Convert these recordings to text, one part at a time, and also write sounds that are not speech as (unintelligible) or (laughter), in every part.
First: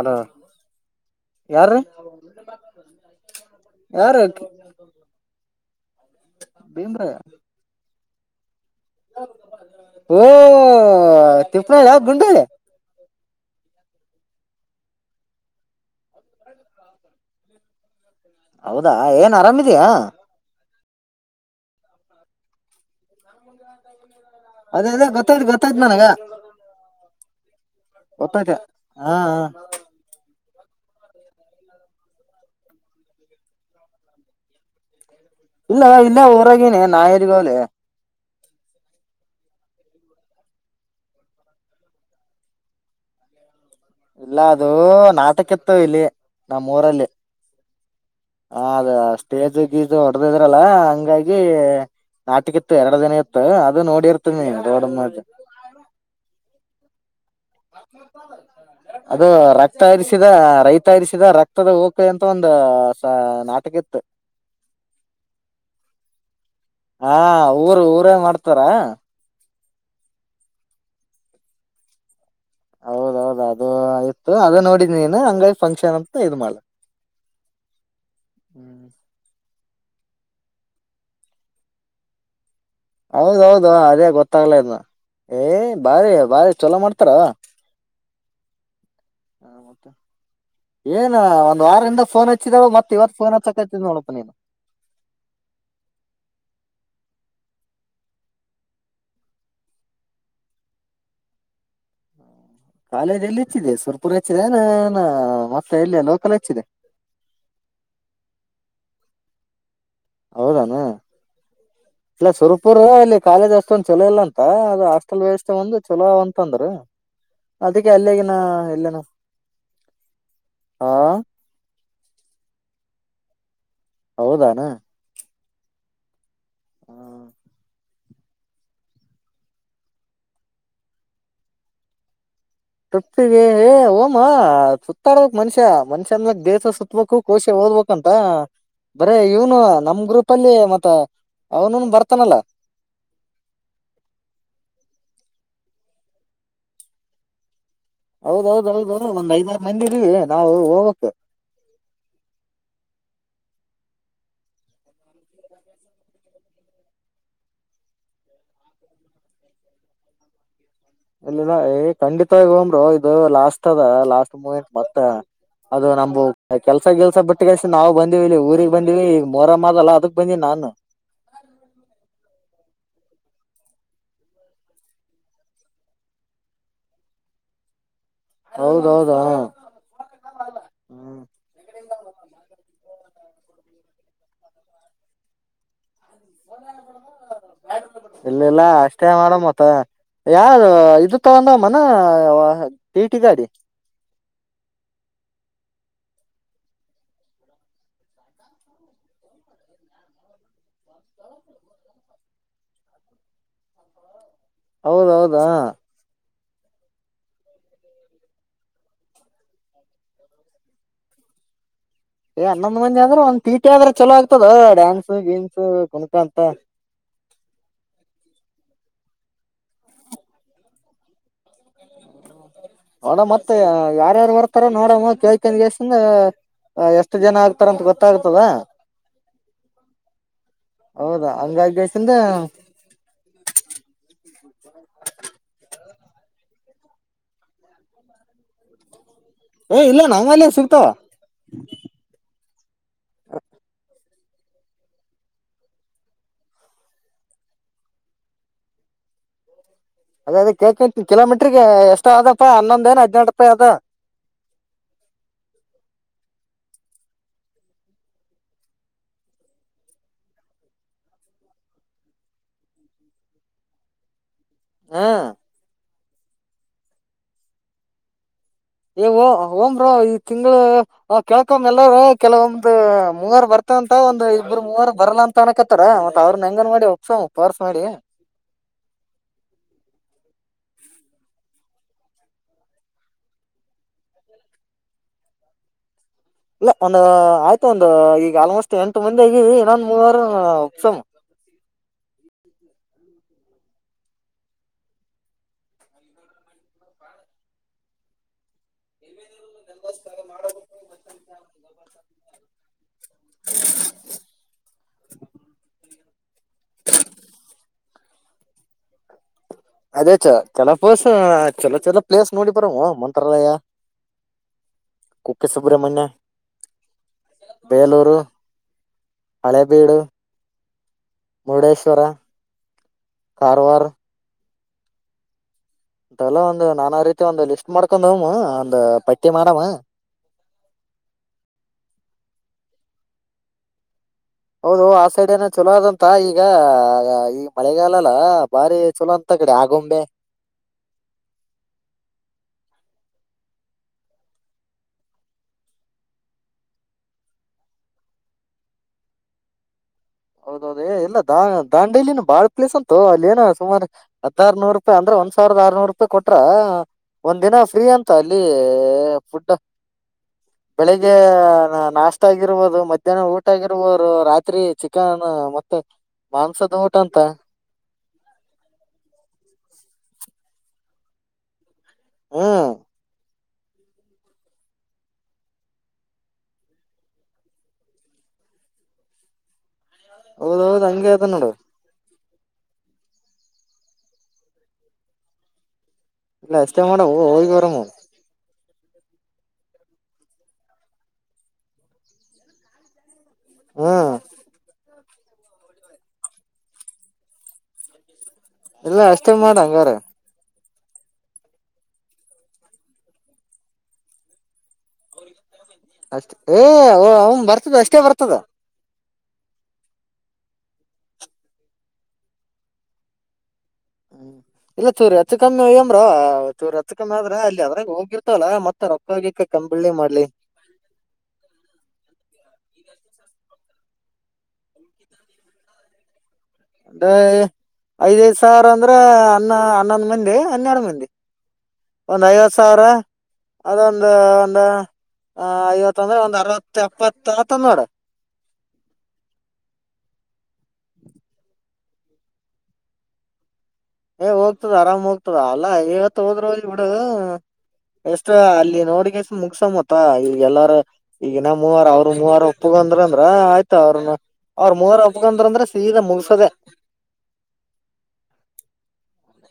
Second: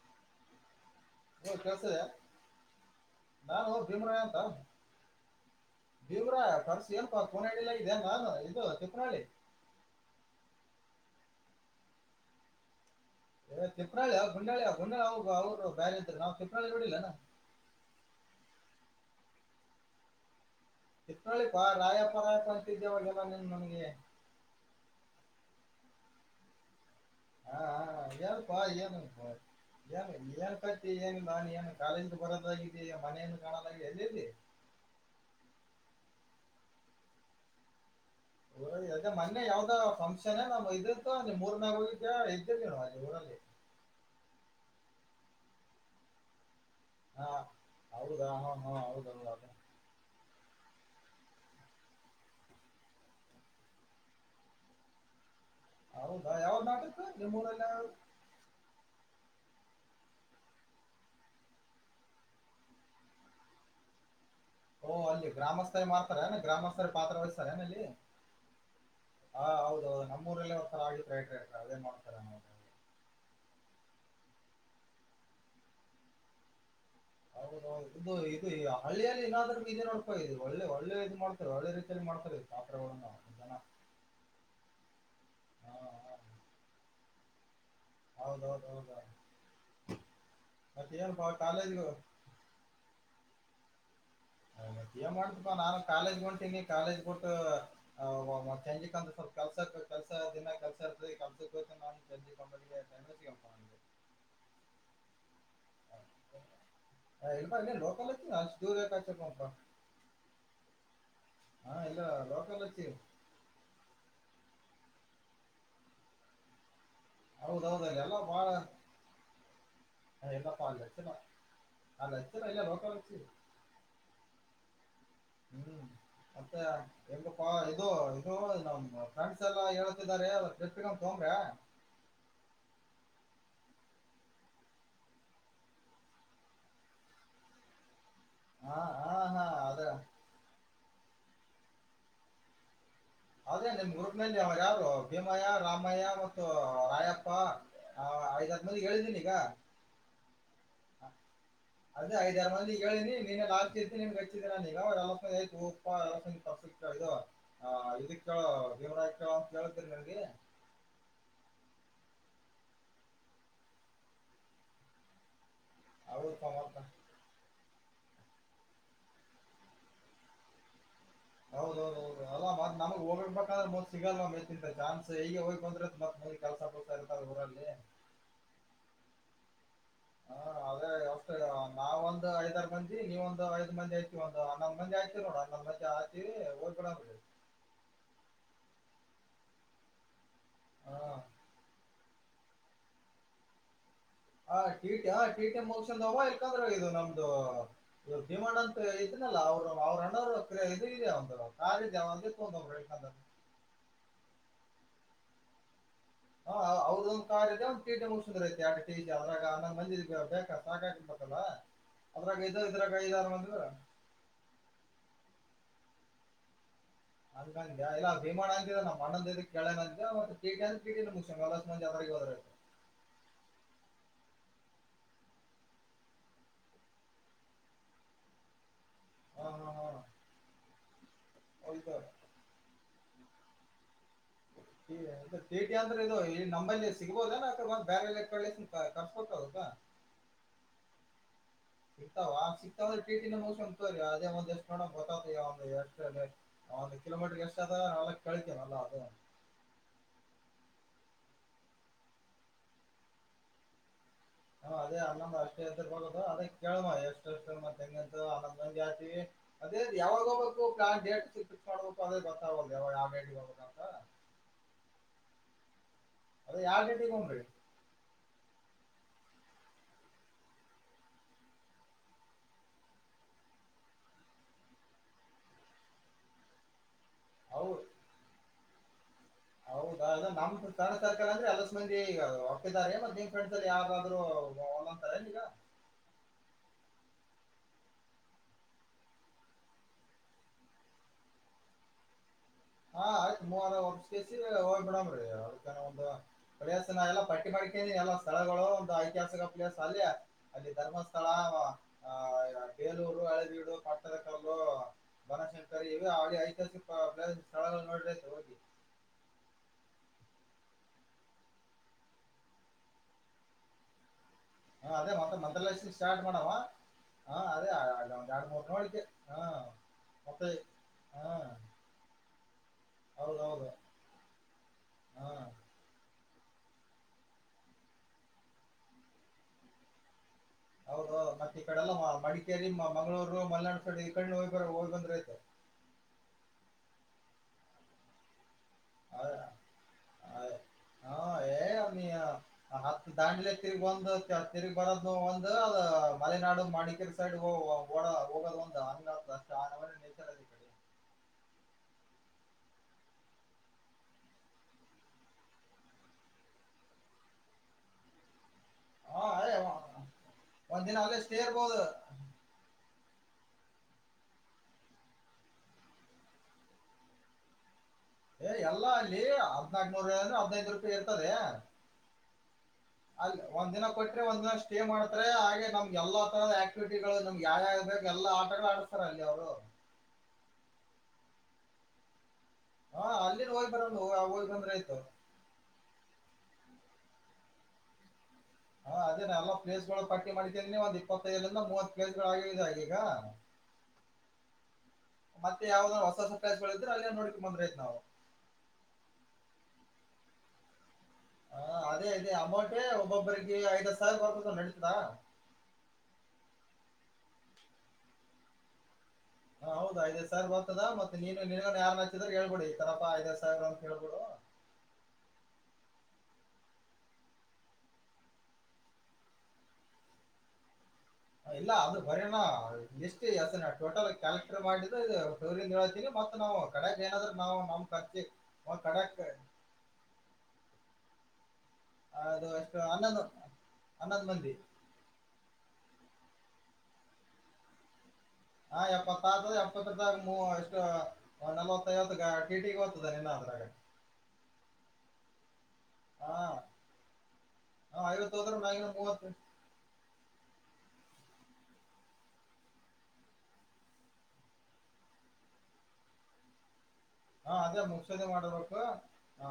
ಅದು ಹ್ಮ ಕೆಲಸ ನಾನ ಯಾರ ಭೀಮಯ ಅಂತ ದೇವ್ರ ಕರ್ಸು ಭೀಮ್ರ ಏನ್ ಕನ ಹೇಳಿಲ್ಲ ಇದೇನ್ ರ ಇದು ತಿಪ್ಪನಹಳ್ಳಿ ಓ ತಿಿಪ್ಪಣ ಯ ಗುಂಡದೆ ತಿಪ್ಪಾಳಿ ಅವವು ಬಂಡಾಳ ಅವ ಗುಂಡಾಿ ಅವ್ರು ಬೇರೆ ನಾವ್ ತಿಪ್ಪ್ರಾಳಿ ನೋಡಿಲಿಲ್ಲಾನ ಹೌದಾ ಏನ್ ಆರಾಮಿದಯಾ ಇತ್ ನೋಿ ಕ ರಾಯಪರತ್ ಅಂತಿದ್ದೇವಗೆಲ್ಲ ನಿ ನನ್ಗೆ ಅದೇ ಅದ ಗೊತ್ತಾಯ್ತ ಗೊತ್ತಾಯ್ತು ನನಗ ಹಾ ಹ ಗೊತ್ತಾಯ್ತ ನು ಹಾ ಏನು ಏನ ಬ ನೀನು ಕಾಲೇಜ ಬರೋದಾಗಿದೆ ಮನೆಯನ್ನು ಕಾಣೋದ ಅಲ್ಲಿ ಇಲ್ಲ ಇಲ್ಲ ಊರಾಗನೆೇ ನಾಯರಿಗಾವಾಲ ೆ ಮೊನ್ನೆ ಯಾವ್ದ ಫಂಕ್ಷನ್ ನಮ್ ಇದಂತ ನೀ್ ಮೂರ್ನೇಾಗ ಹೋಗಲಿಕ್ಕೆ ಇದ್ದೇ ನೀವು ಹೆಲ್ಲಿ ಇಲ್ಲ ಅದು ನಾಟಕ ಇತ್ತ ಇಲ್ಲಿ ನಮ್ಮ ಊರಲ್ಲಿ ಹಾ ಹೌದಾ ಹಾ ಹ ಹಾ ಅದ ಹೌದೌದು ಸ್ಟೇಜ್ಗ ಹೊಡ ಇದ್ರಲ್ಲ ಹಂಗಾಗಿ ನಾಟಕಿತ್ತು ಎರಡು ದಿನ ಇತ್ತು ಅದು ನೋಡಿ ಇರ್ತೀನಿ ನೀ ದೋಡ ಮಜೆ ಹೌದಾ ಯಾವ್ದು ನಾಟಕ ನಿಮ್ಮ ಊರಲ್ಲಿ (inaudible) ಅದು ರಕ್ತ ಹರಿಸಿದ ರೈತ ಹರಿಸಿದ ರಕ್ತದ ಓಕ ಅಂತ ಒಂದು ಸ ನಾಟಕ ಇತ್ತು ಓ ಅಲ್ಲಿ ಗ್ರಾಮಸ್ಥರ ಮಾಡ್ತಾರೆ ಏನ ಗ್ರಾಮಸ್ಥರ ಪಾತ್ರ ಹಾ ವಹಿಸ್ತಾರ ಏನ ಊರ್ ಇಲ್ಲಿ ಊರೇ ಮಾಡ್ತಾರ ಹಾ ಹೌದ ಹೌದು ನಮ್ಮೂಊರಲ್ಲ ಒಸರ ಆಗಿದ್ರಟ ಅದೇನ್ ಮಾಡ್ತ ನ ಹೌದೌದ ಅದು ಆಯ್ತು ಅದ ನೋಡಿದ್ ನೀನು ಹಂಗಾಗಿ ಫಂಕ್ಷನ್ ಅಂತ ಇದ ಮಾಡಳ ಹೌದೌದು ಇದು ಇದು ಹಳ್ಳಿಯಲ್ಲಿ ಏನಾದ್ರೂ ಇ ನೋಡ್ಕಾ ಇದು ಒಳ್ಳೆ ಒಳ್ಳೆ ಇದು ಮಾಡ್ತಾರೆ ಒಳ್ಳೆ ರೀತಿಯಲ್ಲಿ ಮಾಡ್ತಾರೆ ಪಾತ್ರಗಳನ್ನ ಜನ ಹೌದೌದು ಅದೇ ಗೊತ್ತಾಗ್ಲ ಇದ್ನ ಏ ಹಾ ಬಾರಿ ಬಾರಿ ಚೊಲೋ ಮಾಡ್ತಾರ ಹೌದೌದ ಹೌದ ಹ ಮತ್ತೆ ಏನ್ ಏನಪ್ಪಾ ಒಂದ್ ಕಾಲೇಜ್ಗೆ ವಾರಿಂದ ಫೋನ್ ಹಚ್ಚಿದಾವ ಮತ್ತೆ ಇವತ್ತು ಫೋನ್ ಹ ೋಪ್ಪ ನೀನು ಏನ್ ಮಾಡ್ತಪಾ ನಾನು ಕಾಲೇಜ್ ಹೊಂಟೀನಿ ಕಾಲೇಜ್ ಬಿಟ್ಟು ಮತ್ತ ಹೆಜಿಕ್ ಅಂದ ಸ್ವಲ್ಪ ಕೆಲ್ಸಕ್ ನಾನು ಹ್ಮ ಸಂಜಿಕ್ ಒಂಬತ್ತಿಗೆ ಟೈಮ್ ಕಾಲೇಜ್ಲ್ಲಿ ಸಿಗಲ್ಲಪಾ ಹೆಚ್ಚಿದೆ ನನಗೆ ಸುರ್ಪುರ ಹೆಚ್ಚಿದೆ ನಾನ ಮತ್ತೆ ಎಲ್ಲಿ ಅಲ್ಲೋಕನ ಹೆಚ್ಚಿದೆ ದರ ಕ ಚರ್ ನಕ ಹೌದಾನ ಇಲ್ಲ ಲೋಕಲ್ ಸುರಪುರ ಹಚ್ಚಿ ಇಲ್ಲಿ ಕಾಲೇಜ್ ಅಷ್ಟೊಂದು ಚಲೋ ಇಲ್ಲಂತ ಮತ್ತ ಅದ ಹಾಸ್ಟೆಲ್ ವ್ಯವಸ್ಥೆ ಒಂದು ಚಲೋ ಅಂತಂದ್ರ ಅದಕ್ಕೆ ಅಲ್ಲಗಿನ ಎಲ್ಲೇನ ಅೇ ಪಾಪ ಹಾ ಅ ಅಲ್ಲ ಬ ಹೌದಾನ ಹ್ಮ್ ಮತ್ತೆ ಎ ಇದು ಇದು ನಮ ಫ್ರೆಂಡ್ಸ್ ಎಲ್ಲ ಹೇಳತಿದ್ದಾರೆ ತೋಂಗ್ರ ತಪ್ತಿಿಗೆ ಓಮ ಸುತ್ತಾಡ್ಬೇಕಕ್ ಮನುಷ್ಯ ಮನ್ಷ್ಯನ್ಕ್ ದೇಹ ಸುತ್ತಬೇಕು ಕೋಶ ಓದಬೇಕಕ್ಂತ ಬಾ ಹಾ ಹಾ ಬರೇ ಹಾ ಇವನು ಅದ ನಮ ಗ್ರೂಪ್ ಅಲ್ಲಿ ಮತ್ತೆ ಅವನುೂನು ಬರ್ತಾನಲ್ಲ ಅದೇ ನಿಮ್ ಊರ್ ಮೇಲೆ ಯಾರು ಭೀಮಯ ರಾಮಯ್ಯ ಮತ್ತು ರಾಯಪ್ಪ ಆ ಐದಾರು ಮಂದಿಗೆ ಹೌದೌದೌದೌದು ಹೇಳಿದ್ದೀನಿ ಈಗ ಒಂದ್ ಐದಾರು ಮಂದಿೀವಿ ನಾವು ಹೋಗಕ್ ಅದೆ ಐ ಜರ ಮಂದಿ ಹೇಳಿನಿ ಲ ನಿಮ್ಗೆಚ್ಚಿದ ನಾನಗ ಎರ್ದು ಕ್ಕಳ ದೇವ್ರ ಇಕ್ಕಳ ಅಂತ ಕೇಳ್ತೇಿ ನಗೆ ಇಲ್ಲಿ ಖಂಡಿತವವಾಗಿ ಹಂಬರು ಇದು ಲಾಸ್ಟ್ ಅದ ಲಾಸ್ಟ್ ಮೂಮೆಂಟ್ ಮತ್ತ ಅದು ನಮ್ ಅವ್ರು ಕೆಲ್ಸ ಕೆಲ್ಸ ಬಿಟ್ಟಿಗೆಷ್ಟ ನಾವು ಬಂದಿವವಿ ಇಲ್ಲಿ ಊರಿಗೆಗ್ ಬಂದಿವ ಈಗ ಮೊರಮ್ ಆಗಲ್ಲ ಅದಕ್ ಬಂದಿವ ನಾನು ಹೌ ಅವಾ ಮ ನಮಗ್ ಹೋಗ್ಿಡ್ಬೇಕಂದ್ರೆ ಮ್ ಸಿಗಲ್ ಮಿಂದ ಚಾನ್ಸ್ ಈಗ ಹೋಗಿ ಬಂದ್ರೆ ಕೆಲ್ಸ ತ ಇರ್ತ ಊರಲ್ಲಿ ಹೌದೌದ ಹಾ ಹಾ ಅದೇ ವಸ್ ನಾವ ಒಂದು್ ಐದಾರು ಮಂದಿ ಇ ನೀವ ಒಂದು ಐದ ಮಂದಿ ಆಐತಿ ಒಂದುಾಕ ಮಂದಿ ಆಯಐತಿ ನೋಡ ಮಂದ ಇಲ್ಲಲ್ಲ ಅಷ್ಟೇ ಮಾಡ ಮತ್ತ ಯಾರು ಇದು ಹಾ ತಗೊಂಡವ ಮನ ಟೀಟಿ ಗಾಡಿ ಹಟೀಟೆ ಟೀಟಿ ಮಸವ ಇಕಂದ್ರ ಇದು ನಮ್ದು ಭೀಮಣ ಅಂತ ಇದ ಇಲ್ಲಲ್ಲ ಅವರು ಅವ್ರನ್ನವರು ಇಂದ ಕಾಲಜಂದ ಹೌದೌದಾ ಅವೌದೊಂದ್ ಕಾರ್ ಒಂದ್ ಕೀಟ ಹಷಂದ್ರ ಐತಿ ಆಿ ಅ್ರಾಗ ಅ ಮಿ ಬೇಕ ಸಾಕ ಆಕಬೇಕಲ್ಲ ಏ ಹನ್ನೊಂದ್ ಮಂದಿ ಆದಂದ್ರೆ ಒಂದ್ ಪೀಟಿ ಆದ್ರೆ ಚಲೋ ಆಗ್ತದ ಡ್ಯಾನ್ಸ್ ಗೇಮ್ಸ್ ಕುನಕ ಅಂತ ಹಂಗಂ ಇಲ್ಲ ಭೀಮಣ ಅಂತಿದೆ ನಮ್ಮ ಅಣಂದ ಕೇಳ ಅಂತ ಮತ್ತ ಕಿ ಅ ನ ನೋಡ ಮತ್ತೆ ಯಾರ್ಯಾರು ಬರ್ತಾರ ನೋಡಮ್ಮ ಕೇಳ್ಕನ್ಸಂದ ಎಷ್ಟು ಜನ ಆಗ್ತಾರ ಅಂತ ಗೊತ್ತಾಗ್ತದ ಹಾ ಹಾ ಹಾ ಹೌದಾ ಹೌದು ಹಂಗಾಗಸಂದ್ರ ಚೇಟಿ ಅಂದ್ರೆ ಇದು ನಂಬಲ್ಲಿ ಸಿಗ್ಬೋದಏ ಅಕ ಬಂದ ಬೇರೆ ಎಲ್ಲ ಕ ಏ ಇಲ್ಲ ನಮ್ಮಲ್ಲಿ ಸುಗ್ತಾವ ಸಿಾವ ಆ ಸೀತಾವ ಕೆೇಟ ನ ಮೌಸ ತೋ ಒಂದು ಕಿೋಮೀಟರ್ ಎಷ್ಟ ಆದ ನ ಕಳಿತ ನಲ್ಲ ಅದ ಅ ಕಿಲೋಮೀಟ್ರಿಗೆ ಎಷ್ಟ ಅದಪ್ಪ ಹನ್ನೊಂದ ಏ ಹದಿನಂಟ ರೂಪಾಯಿ ಅದ ನ ಅದೇ ಅನ್ನಂದ ಅಷ್ಟೇ ಎ ಬ ಅದೇ ಕೇಳ ಎಷ್ಟು ಅಷ್ಟ ಹೆಂಗಂತ ಅ ಜಾತಿ ಅದೇ ಯಾವಾಗ ಕದ ಕ ಆಗ ಕ ಹಾ ಅದ ಯಾರ ರ ತಗೊಂಡ್ರಿ ಏವೋ ಓಮ್ರ ಈ್ ತಿಂಗಗಳು ಕೇಳ್ಕೊಮ್ಮ ಎಲ್ಲಾರ ಕೆಲವೊಂದಂದು್ ಮುಂಗಾರ ಬರ್ತ ಮ ಅಂತ ಒಂದಂದು ಇಬ್ಬರು ಮೂವರು ಬರಲ್ಲ ಅಂತ ಅನಕತ್ತಾರ ಮತ್ ಅವ್ರನ್ನ ಹೆಂಗನ್ ಮಾಡಿ ಒಪ್ಸಪಾರ್ಸ್ ಮಾಡಿ ಹೌದ್ ಹ ಹೌದಾ ನಮ್ ಸರ್ಕಾರ ಅಂದ್ರೆ ಅದ ಮಂದಿ ಒಪ್ಪಿದ್ದಾರೆ ಮತ್ತ ನಿಮ್ ಫ್ರೆಂಡ್ ಅಲ್ಲಿ ಯಾವಾದ್ರು ಒಂದಂದು ಆಯ್ತು ಒಂದು ಈಗ ಆಲ್ಮೋಸ್ಟ್ ಎಂಟು ಮಂದಿ ಆಗ ಇನ್ನೊಂದ ಮೂವಾರ ಉಪ್ಸಮ ಹ ಹಾ ಆಯ್ತು ಮೂವಸ್ ಬಿಡಾಮ್ರಿ ಅದ ಒ ಪರಿಯ ನಾ ಎಲ್ಲಾ ಪಟ್ಟಿ ಪಡ್ಕನಿ ಎಲ್ಲಾ ಸ್ಥಳಗಳು ಒ ಐತಿಹಾಸ ಹಲ್ಲ ಅಲ್ಲಿ ಧರ್ಮಸ್ಥಳ ಏಲೂರು ಅಳವೀಡು ಪಟ್ಟದ ಕಲು ಬನಶಂಕರಿ ಇವೆ ಆಡಿ ಐತಿಹಾಸಿಕ ಪ್ಲ ಸ ನೋಡ್ ಹೋಗ ಅದೇ ಚ ಚಲೋ ಪ್ರ್ಸ್ ಚಲೋ ಚಲೋ ಪ್ಲೇಸ್ ನೋಡಿ ಬರವು ಮಂಟರಯ ಹಾ ಅದೇ ಮತ್ತ ಮೊ್ಲ ಲಕ್ಷ ಸ್ಟಾರ್ಟ್ ಮಾಡವ ಹಾ ಅದೇ ಬೇಲೂರು ಅಡು ಮೂರನ ಮಳಕ್ಕೆ ಹಾ ಹಳೇಬೀಡು ಮತ್ತೆ ಹಾ ಮುರುಡೇಶ್ವರ ಹೌದೌದ ಕಾರವಾರ ಹ್ಮ ಮಲ್ಲ ಒಂದು ನಾನ ರೀತಿ ಒಂದು ಲಿಸ್ಟ್ ಮಾಡ್ಕೊಂಡ್ಮ್ಮ ಒಂದ್ ಪಟ್ಟಿ ಮಾಡಮ್ಮ ಹೌದು ಮತ್ತೆ ಈ ಕಡೆಲ್ಲ ಮಡಿಕೇರಿ ಮಂಗಳೂರು ಮಲೆನಾಡು ಕಡೆ ಹೋಗಿ ಬರ ಹೌದು ಹೋಗಿ ಆ ಬಂದ್ರ ಸೈಡ್ ಆಯ್ತು ಏನ ಚಲೋ ಆದದಂತ ಈಗ ಈ ಮಳೆಗಾಲಲ್ಲ ಬಾರಿ ಚಲೋ ಅಂತ ಕಡೆ ಆಗೊಂಬೆ ಹತ್ ದಾಂಡ್ಲೆ ತಿರ್ಗ್ ಬಂದು ತಿರುಗ್ ಬರೋ ಒಂದು ಅ ಮಲೆನಾಡು ಮಡಿಕೇರಿ ಸೈಡ್ ಹ ವಡ ಹೋಗಲ್ಲಂದ ಹೌದೌದ ಏ ಇಲ್ಲ ದಾ ದಾಂಡೇಲಿಿನ ಬಾಳ್ ಪ್ಲೇಸ್ ಅಂತು ಅಲ್ಲಿ ಏನ ಸುಮಾರ ಹದಾರ ನೂರು ರೂಪಾಯಿ ಅಂದ್ರ ಒಂದ್ ಸಾವಿರದ ಆರ್ನೂರು ರೂಪಾಯಿ ಕೊಟ್ರ ಒಂದ್ ದಿನ ಫ್ರೀ ಅಂತ ಅಲ್ಲಿ ಹಾ ಫುಡ್ ಏ ಒಂದ್ ದಿನ ಬೆಳಿಗ್ಗೆ ಅಲ್ಲೇ ಸ್ಟೇ ಇರ್ಬೋದು ನಾಷ್ಟತ ಆಗಿರ್ಬೋದು ಮ ಇದ ಊಟ ಆಗಿರುವರು ರಾತ್ರಿ ಚಿಕ್ಕ ಅಕ್ಕಾನ ಮತ್ತೆ ಮಾಂಸದ ಊಟ ಅಂತ ಏ ಎಲ್ಲಾ ಅಲ್ಲಿ ಹದ್ನಾಕನೂರುೂಾಯಿ ಅಂದ್ರೆ ಹದ್ನೈದು ರೂಪಾಯಿ ಇರ್ತದೆ ಹ್ಮ ಅಲ್ಲಿ ಒಂದ ದಿನ ಕೊಟ್ರೆ ಒಂದ್ನ ಸ್ಟೇ ಮಾಡ್ತಾರೆ ಹಾಗೆ ನಮ್ಗೆ ಎಲ್ಲಾ ತರದ ಆಕ್ಟಿವಿಟಿಗಳು ನಮ್ ಯಾವ್ಯ ಎಲ್ಲ ಎಲ್ಲ ಆಟಗಳು ಆಡಸ್ತಾರ ಅಲ್ಲಿ ಅವರು ಹೌದ ಹೌದು್ ಹಂಗಗೆ ಆತ ನೋಡು ಹಾ ಅಲ್ಲಿ ಹೋಗಯ್ ಬರೋ ಹಯ್ ಬಂದ್ರೆ ಆಯ್ತು ಇಲ್ಲ ಎಷ್ಟೇ ಮಾಡ ಹೋಗಿ ಬರ ಹಾ ಅದೇ ನಾ ಎಲ್ಲ ಪ್ಲೇಸ್ಗಳು ಪಟ್ಟಿ ಮಾಡತೀಿದನಿ ಒಂದ್ ಇಪ್ಪತ್ತೈದಂದ ಮೂವತ್ ಪ್ಲೇಸ್ ಗಳು ಆಗಿದೆಗ ಈಗ ಹಾ ಮತ್ತೆ ಯಾವದ್ರು ಹೊಸ ಸರ್ಕಗಳಿದ್ರೆ ಅಲ್ಲೇ ನೋಡ್ಕ ಬಂದ್ರೈತ್ ನಾವು ಇಲ್ಲ ಅಷ್ಟೇ ಮಾಡ ಹಂಗಾರ ಹಾ ಅದೇ ಅೇ ಅಮೌಂಟ ಒಬ್ಬೊಬ್ಬ್ರರಿಗೆ ಐದತ್ತು ಸಾವಿರ ವರ್ ನಡತದಾ ಅಷ್ಟ ಏ ಅವನ್ ಬರ್ತದ ಅಷ್ಟೇ ಬರ್ತದ ಹ ಹೌದ ಐದ ಸಾವಿರರ್ತದ ಮತ್ತ ನೀನ್ ನಿ ಯಾರಾರ್ ನಚ್ಚಿದ್ರ ಹೇಳ್ಬಿಡಿ ಈ ತಪ್ಪ ಐದ್ ಸಾವಿರ ಹೇಳ್ಬಿಡು ್ರ ರತ್ ಕಮ್ಮಿ ಆದ್ರೆ ಅಲ್ಲಿ ಅದ್ರಾಗ ಹೋಗಿರ್ತವಲ್ಲ ಮತ್ತೆ ರೊಕ್ಕ ಹೋಗಿಕ್ಕ ಕಂಬಳ್ಳಿ ಮಾಡ್ಲಿ ಇಲ್ಲ ಅದು ಬರಣ ಲಸ ಟೋಟಲ್ ಕಾಲಕ್ಟರ್ ಮಾಡಿದ ರಿ ಹೇಳ್ತಿನಿ ಮತ್ತೆ ನಾವು ಅದ ಕಡೆಗೆ ಏನಾದ್ರೂ ನಾವು ನಮ್ ಖರ್ಚಿ ಐದೈದ್ ಸಾವಿರ ಅಂದ್ರೆ ಕಡೆಕ್ ಅನ್ನ ಹನ್ನೊಂದು ಮಂದಿ ಹನ್ನೆರಡು ಮಂದಿ ಒಂದ್ ಅದು ಐವತ್ತು ಎಷ್ಟು ಸಾವಿರ ಹನ್ನೊಂದು ಅದೊಂದ ಹನ್ನೊಂದು ಮಂದಿ ಒಂದು ಆ ಐವತ್ತಂದ್ರೆ ಒಂದ್ ಅರ್ವತ್ ಎಪ್ಪತ್ತುತ್ತ ನೋಡ ಹಾ ಎಪ್ಪತ್ತತದ ಎಪ್ಪ ಎಷ್ಟು ನಲವತ್ತೈವತ್ತು ಟಿಟಿಗೆ ಹೋಗ್ತದೆ ನಿನ್ನಾದ್ರಾಗ ಏ ಹೋಗ್ತದ ಆರಾಮ್ ಹೋಗ್ತದ ಅಲ್ಲಾ ಇವತ್ತು ಹಾ ಹೋದ್ರ ಬಿಡು ಹ ಎಷ್ಟ ಐವತ್ತು ಹೋದ್ರ ಅಲ್ಲಿ ಮ್ಯಾಗಿನ ಮೂವತ್ತು ನೋಡಗಸ ಮುಗಸ ಮತ್ತ ಈ ಎಲ್ಲಾರ ಈಗಿನ ಮೂವಾರ ಅವ್ರರು ಮೂವಾರ ಒಪ್ಪಗ ಅಂದ್ರ ಅಂದ್ರ ಆಯ್ತ ಅವ್ರನ್ನ ಅವ್ರ ಮೂವರ ಒಪ್ಕೊಂಡ್ರ ಅಂದ್ರೆ ಸೀದಾ ಮುಗಸೋದೆ ಹಾ ಅದೇ ಮುಗಸದಿ ಮಾಡದ್ ರೊಕ್ಕ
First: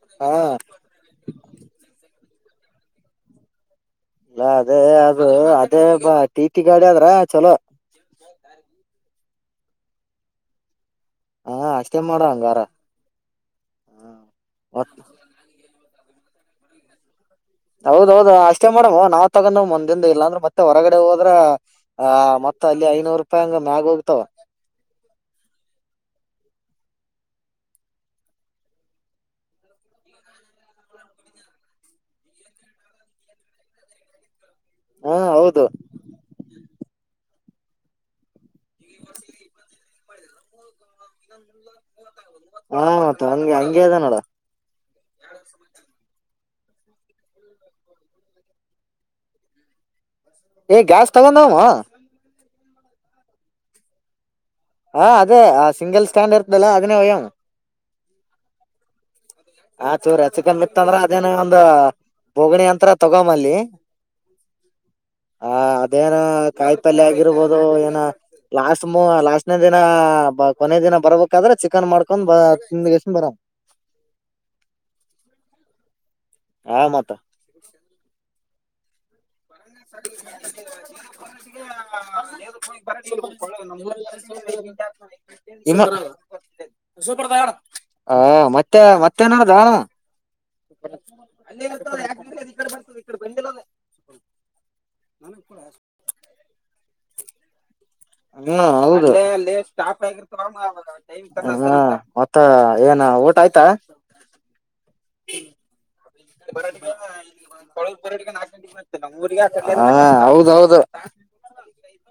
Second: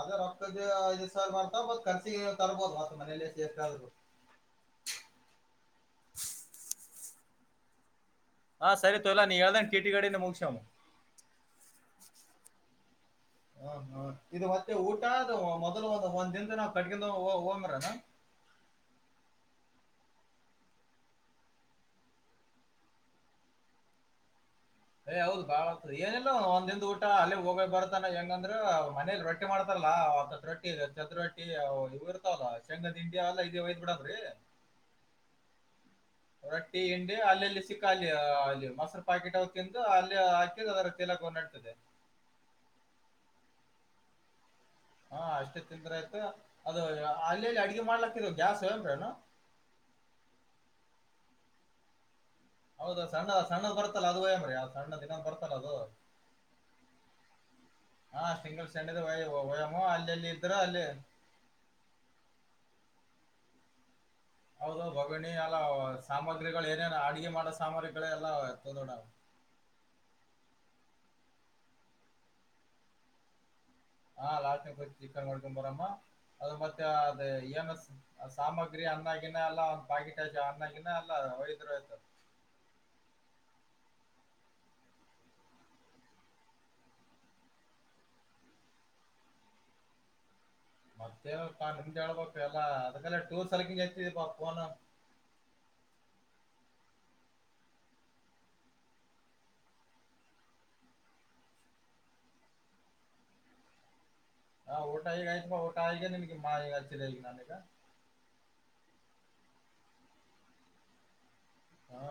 ಅದೇ ಹಾ ರೊಕ್ಕದ ಐದ್ ಸಾವಿ ಮಾಡ್ತ ಮತ್ ಕರ್ಸ ತರ್ಬೋದು ಮತ್ತ ಮನೇ ಸೇರ್ತಾ್ರು ಇಲ್ಲ ಅದೇ ಅದು ಚಲ ಹಾ ಸರಿ ತೋ ಇಲಾ ನೀ ಹೇಳ್ದನ್ ಕಟಿಟಿ ಗಾಡಿನ ಮುಗಸ್ಯಾಮ ಹಾ ಅಷ್ಟೇ ಮಾಡುವ ಹಂಗಾರ ಹ ಹಾ ಇದು ಮತ್ತೆ ಊಟ ಅ ಮೊದ್ಲು ಒಂದ್ ದಿನದ ನಾವ್ ಕಡ್ಗ ಹೌದೌದು ಅಷ್ಟೇ ಮಾಡಮ್ಮ್ ನಾ ತಗೊಂಡ ಮಂದಿಂದ ಇಲ್ಲ ಅಂದ್ರ ಮತ್ತೆ ಹೊರಗಡೆ ಹೋದ್ರ ಆ ಮತ್ತತ್ ಅಲ್ಲಿ ಐನೂರು ರೂಪಾಯಿ ಅಂಗ ಮ್ಯಾಗ ಹೋಗತಾವ ಏ್ ಹೌದ ಬಾ ಏನಿಲ್ಲ ಒಂದ್್ ಊಟ ಅಲ್ಲಿ ಹೋಗ ಬರ್ತಾನ ಹೆಂಗಂದ್ರ ಮನೇಲಿ ರೊಟ್ಟಿ ಮಾಡ್ತಾರ ಲ್ಲ ರೊಟ್ಟಿ ಚದ್ರೊಟ್ಟಿ ಇವು ಇರ್ತಾವಲ್ಲ ಶೇಂಗದಿಂಡಿ ಎಲ್ಲಾ ಇದೇ ಒಯ್ ಬಿಡದ್ರೀ ಹಾ ಹೌದು ಟ್ಟಿ ಹಂಡಿ ಅಲ್ಲೆಲ್ಲಿ ಸಿಕ್ಕಾಲಲಿ ಅಲ್ಲಿ ಮೊರು ಪಾಕೆಟ್ ಹ ತಿಂದು ಅಲ್ಲಿ ಹಾಕಿದ ಅದ ಹಾ ಹಂಗೆ ಹಂಗೆ ಇದ ನೋಡ ಹಾ ಅಷ್ಟೇ ತಿಂದ್ರ ಆಯ್ತು ಅದ ಅಲ್ಲಿಲ್ಲಿ ಅಡಗೆ ಮಾಡ್ಲಾತಿದ ಗ್ಯಾಸ್ ಹೇಳಂದ್ರನು ಏ್ ಗಾಸ್ ತಗೊಂಡಾಮ ಹೌದ ಸಣ್ಣ ಸಣ್ಣ ಬತ್ತಲ್ಲ ಅದು ವಯ ಹಾ ಅದೇ ಆ ಸಿಂಗಲ್ ಸ್ಟ್ಯಾಂಡ್ ಇರ್ತದಲ್ಲ ಅದನ್ನೇ ವಯಂ್ ಹಾ ಸಿಂಗಲ್ ಸಂಡ ಆ ಚೂರ ಚಿಕ್ಕಮ್ಮಿತ್ತ ಅಂದ್ರ ಅದೇನ ಒಂದ ಬೋಗಣಿ ಅಂತ್ರ ತಗೊಮಲ್ಲಿ ಹೌದು ಬಗಣಿ (inaudible) ಹ ಎಲ್ಲ ಅದೇನ ಸಾಮಗ್ರಿಗಳು ಏನೇನು ಕಾಯಿಪಲ್ ಅಡಿಗೆ ಮಾಡೋ ಆಗಿರ್ಬೋದು ಏನ ಸಾಮಗ್ರಿಗಳೆಲ್ಲ ಲಾಸ್ಟ್ ತಂದೋಣ ಲಾಸ್ಟ್ನ ದಿನ ಕೊನೆ ದಿನ ಬರಬೇಕಾದ್ರೆ ಚಿಕನ್ ಮಾಡ್ಕೊಂಡ್ ಬ ತಿಿಂದಗಸ ಬರ ಹ ಲಾ ಕುರಿ ಚಿಕನ್ ಕಡ್ಕೊ ಬರಮ್ಮ ಅದು ಆ ಮತ್ತೆ ಅ ಮತ್ತ ಎಮ ಎಸ್ ಸಾಮಗ್ರಿ ಅನ್ನ ಗಿನ್ನ ಎಲ್ಲ (inaudible) (unintelligible) (inaudible) ಒಂದು ಪಾಕಿಟ್ ಹಾಕಿ ಅನ್ನ ಗಿನ್ನ ಎಲ್ಲ ಒಯ್ದ್ರು ಆಯ್ತು ಹ ಮತ್ತೆ ಮತ್ತೆ ನಡ್ದ ಮತ್ತೆಪ್ಪಾ ನಿಮ್ದ್ ಹೇಳ್ಬೇಕಾಪ ಎಲ್ಲಾ ಅದಕ್ಕಲ್ಲ ಟೂರ್ ಸಲಕಿಂಗ ಎತಿದ ಬಾ ೋನ (inaudible) ಹ್ಮೌ ಮತ್ತ ಏ ಹಾ ಊಟ ಆಯ್ತಾ ಹಾ ಊಟ ಈಗ ಆಯ್ತಪಾ ಊಟ ಈಗ ನಿನ್ಗೆ ಮಾ ಈಗ ಹಚ್ಚಿದೆ ಈಗ ನಾನೀಗ ರಾರಟ ಹಾಕ ಹಾ ಹೌದೌದು ಹಾ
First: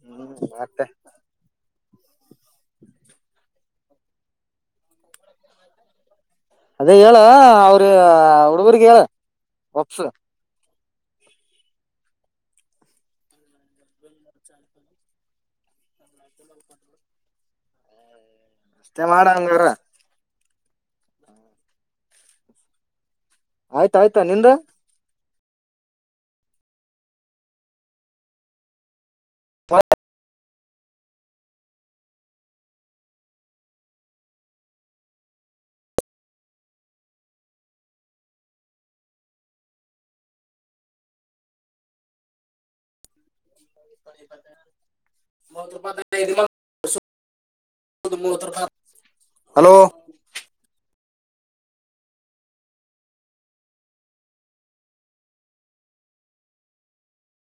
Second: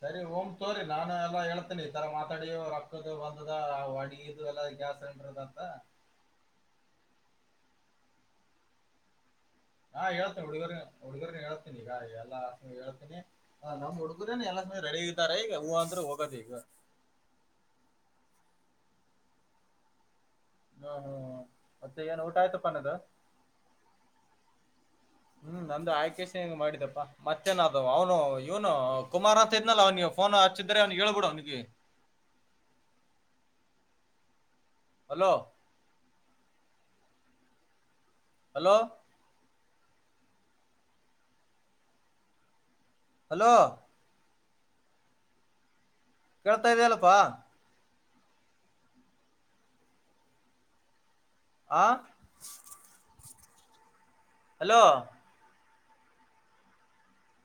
ಸರಿ ಓಮ ಹ್ಮ ಮತ್ತೆ ತೋ್ರರಿ ನಾನು ಎಲ್ಲ ಹೇಳ್ತೇನಿ ಈ ತರ ಮಾತ್ರ ಡ ರೊಕ್ಕದ ಬಂದದ ಅಡಡಿ ಇದು ಎಲ್ಲ ಗ್ಯಾಸ್ ಸಿಲಿಂಡರ್ ಅದಂತ ಅದೇ ಹೇಳ ಅವ್ರ ಹುಡುಗರ್ರಿಗೆ ಹೇಳ ಒಪ್ಸ ಹಾ ಯಳ್ತ ಇಡ್ವ (inaudible) ಈಗ ಎಲ್ಲ ಹೇಳ್ತೀನಿ ನಮ್ ಹುಡುಗದೇನೆ ಎಲ್ಲ ರೆಡಿ ಇದ್ದಾರೆ ಈಗ ಹೂ ಅಂದ್ರೆ ಹೋಗೋದ ಈಗ ಹ್ಮ ಮತ್ತೆ ಮಾಡ ಹಂಗಾರ ಹ್ಮ ಹ್ಮ್ ಮತ್ತೆ ಏನ್ ಊಟ ಆಯ್ತಪ್ಪನ್ದ ಆಯ್ತಾಯಯ್ತಾ ನಿಂದ ಹ್ಮ್ ನಂದು ಆಯ್ಕೇಶ ಹೆಂಗ ಮಾಡಿದಪ್ಪಾ ಮತ್ತೇನ ಅದು ಅವ್ನು ಇವನು ಕುಮಾರ್ ಅಂತ ಇದ್ನಲ್ಲ ಅವ್ನಿಗೆ ಫೋ ಹಚ್ಚಿದ್ರೆ ಅವ್ನಿಗೆ ಹೇಳ್ಬಿಡು ಅವನಿಗೆ (unintelligible) ಹಲೋ ಹಲೋ (unintelligible) ಹಲೋ (unintelligible) ಮತಪದ ಕೇಳ್ತಾ ಇದಲ್ಲಪ್ಪಾ (unintelligible) ಹಲೋ ಆ (unintelligible) ಹಲೋ